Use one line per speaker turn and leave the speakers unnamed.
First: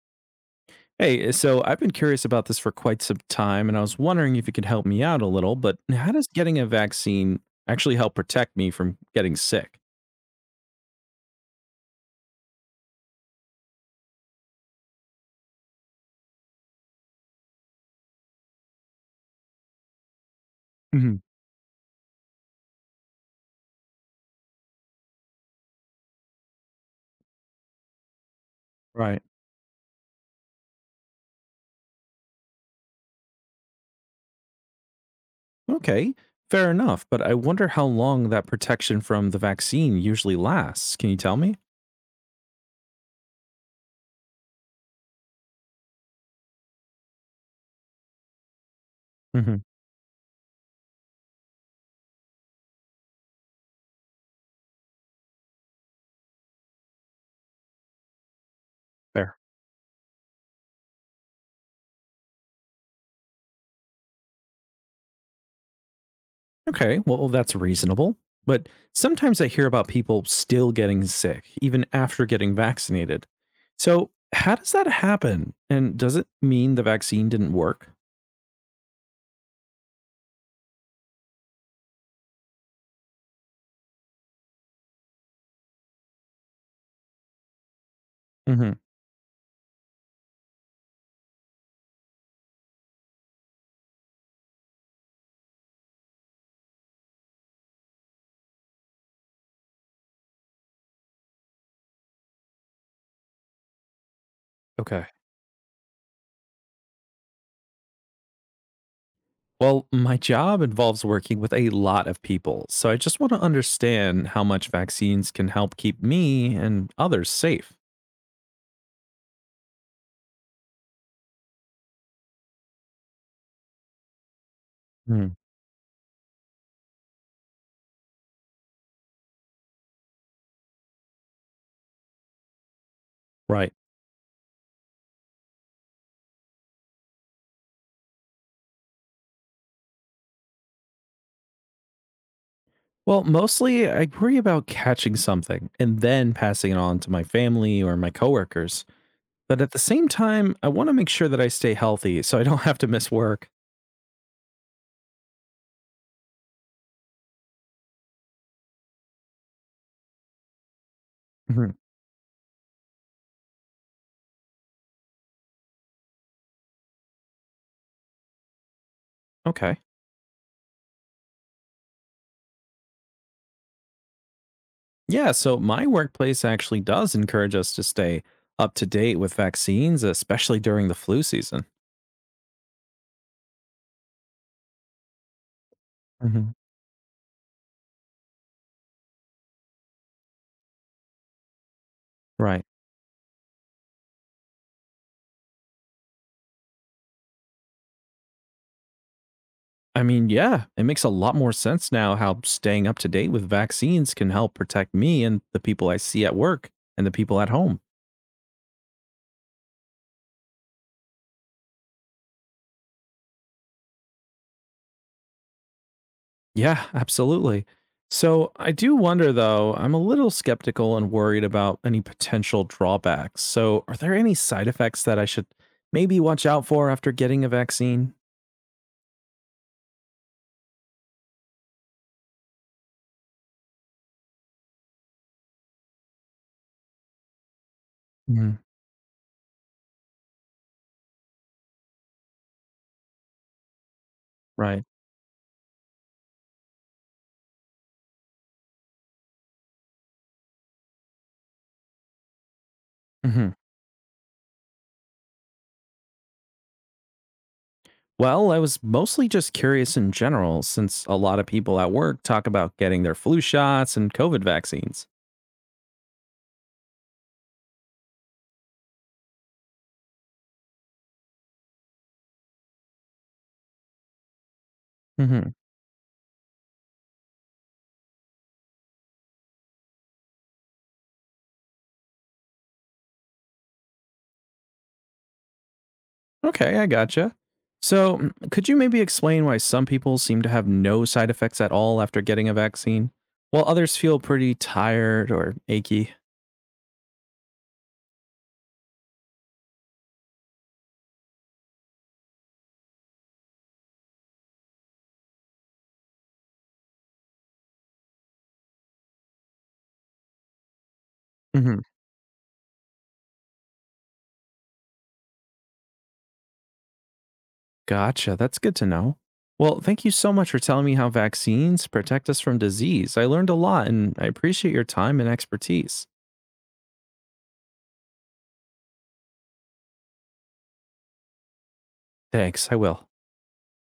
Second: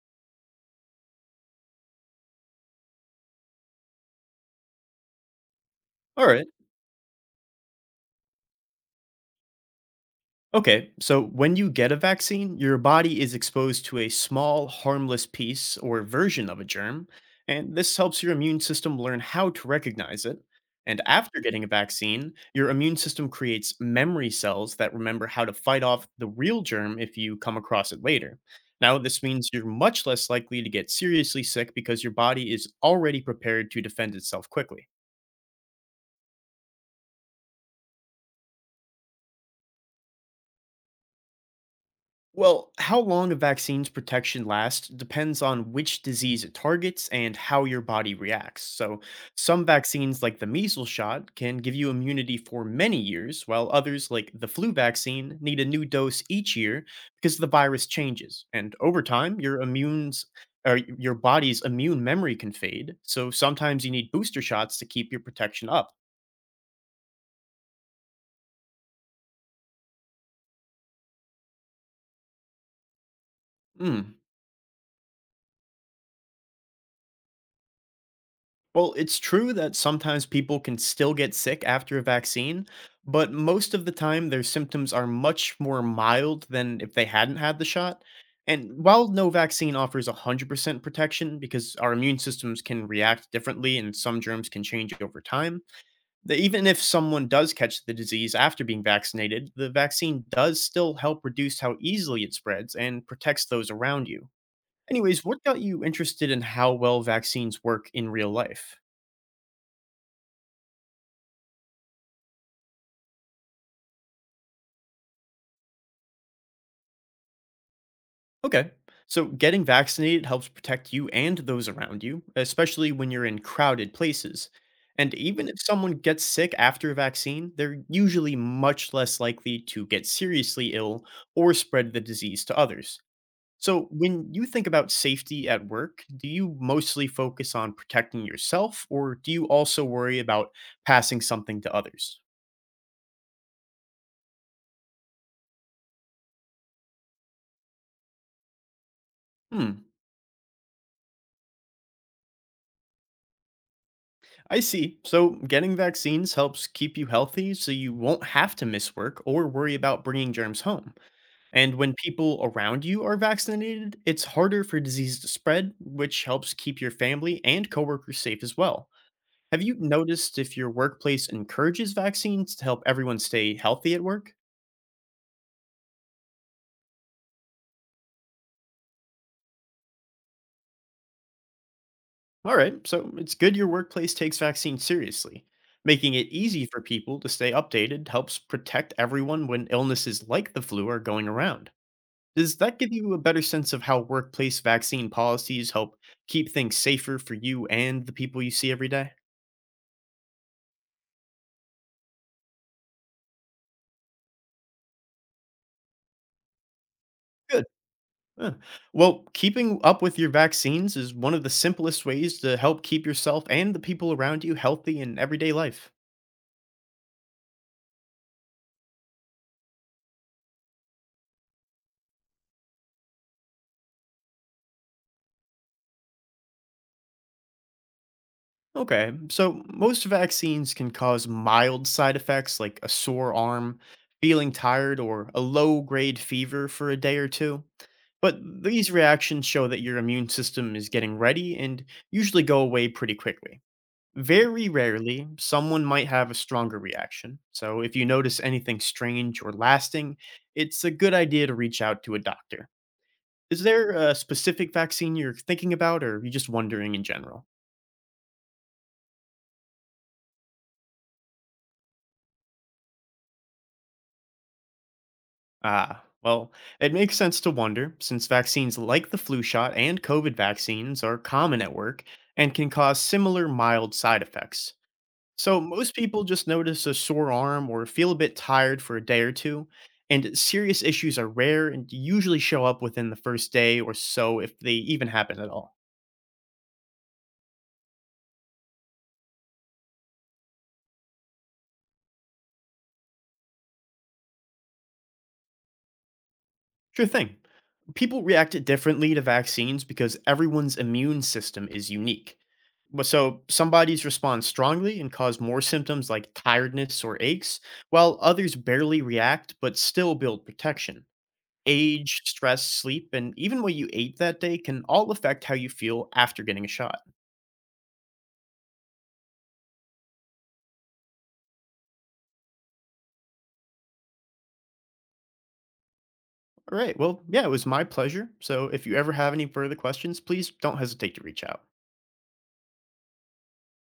Hey, so I've been curious about this for quite some time, and I was wondering if you could help me out a little. But how
All
does
right.
getting a vaccine actually help protect me from getting sick?
Okay. So when you get a vaccine, your body is exposed to a small, harmless piece or version of a germ, and this helps your immune system learn how to recognize it. And
Hmm.
after getting a vaccine, your immune system creates memory cells that remember how to fight off the real germ if you come across it later. Now, this
Right.
means you're much less likely to get seriously sick because your body is already prepared to defend itself quickly.
Okay, fair enough. But I wonder how long that protection from the vaccine usually lasts. Can you tell me?
Well, how long a vaccine's protection lasts depends on which disease it targets and how your body reacts. So,
Hmm.
some vaccines, like the measles shot, can give you immunity for many years, while others, like the flu vaccine, need a new dose each year because the virus changes. And over
Fair.
time, your body's immune memory can fade, so sometimes you need booster shots to keep your protection up.
Okay, well, that's reasonable. But sometimes I hear about people still getting sick, even after getting vaccinated. So,
Mm.
how does that happen? And does it mean the vaccine didn't work?
Well, it's true that sometimes people can still get sick after a vaccine, but most of the time their symptoms are much more mild than if they hadn't had the shot. And
Hmm.
while no vaccine offers 100% protection because our immune systems can react differently and some germs can change over time, that even if someone does catch the disease after being vaccinated, the vaccine does still help reduce how easily it spreads and protects those around you.
Okay.
Anyways, what got you interested in how well vaccines work in real life?
Well, my job involves working with a lot of people, so I just want to understand how much vaccines can help keep me and others safe.
Okay. So getting vaccinated helps protect you and those around you, especially when you're in crowded places. And
Hmm.
even if someone gets sick after a vaccine, they're usually much less likely to get seriously ill or spread the disease to others.
Right.
So, when you think about safety at work, do you mostly focus on protecting yourself or do you also worry about passing something to others?
Well, mostly I worry about catching something and then passing it on to my family or my coworkers. But at the
Hmm.
same time, I want to make sure that I stay healthy so I don't have to miss work.
I see. So, getting vaccines helps keep you healthy so you won't have to miss work or worry about bringing germs home.
Mhm.
And when people around you are vaccinated, it's harder for disease to spread, which helps keep your family and coworkers safe as well. Have you
Okay.
noticed if your workplace encourages vaccines to help everyone stay healthy at work?
Yeah, so my workplace actually does encourage us to stay up to date with vaccines, especially during the flu season.
All right, so it's good your workplace takes vaccines seriously. Making it
Mhm.
easy for people to stay updated helps protect everyone when illnesses like the flu are going around. Does
Right.
that give you a better sense of how workplace vaccine policies help keep things safer for you and the people you see every day?
I mean, yeah, it makes a lot more sense now how staying up to date with vaccines can help protect me and the people I see at work and the people at
Good.
home.
Huh. Well, keeping up with your vaccines is one of the simplest ways to help keep yourself and the people around you healthy in everyday life.
Yeah, absolutely. So I do wonder, though, I'm a little skeptical and worried about any potential drawbacks. So, are there any side effects that I should maybe watch out for after getting a vaccine?
Okay, so most vaccines can cause mild side effects like a sore arm, feeling tired, or a low grade fever for a day or two. But
Mhm.
these reactions show that your immune system is getting ready and usually go away pretty quickly. Very
Right.
rarely, someone might have a stronger reaction. So, if you notice anything strange or lasting, it's a good idea to reach out to a doctor.
Hmm.
Is there a specific vaccine you're thinking about, or are you just wondering in general?
Well, I was mostly just curious in general, since a lot of people at work talk about getting their flu shots and COVID vaccines.
Ah, well, it makes sense to wonder since vaccines like the flu shot and COVID vaccines are common at work and can cause similar mild side effects.
Mhm.
So, most people just notice a sore arm or feel a bit tired for a day or two, and serious issues are rare and usually show up within the first day or so if they even happen at all.
Okay, I gotcha. So, could you maybe explain why some people seem to have no side effects at all after getting a vaccine, while others feel pretty tired or achy?
Sure thing. People react differently to vaccines because everyone's immune system is unique. But so some bodies respond strongly and cause more symptoms like tiredness or aches, while others barely react but still build protection.
Hmm.
Age, stress, sleep, and even what you ate that day can all affect how you feel after getting a shot.
Gotcha. That's good to know. Well, thank you so much for telling me how vaccines protect us from disease. I learned a lot and I appreciate your time and expertise.
All right. Well, yeah, it was my pleasure. So if you ever have any further questions, please don't hesitate to reach out.
Thanks. I will.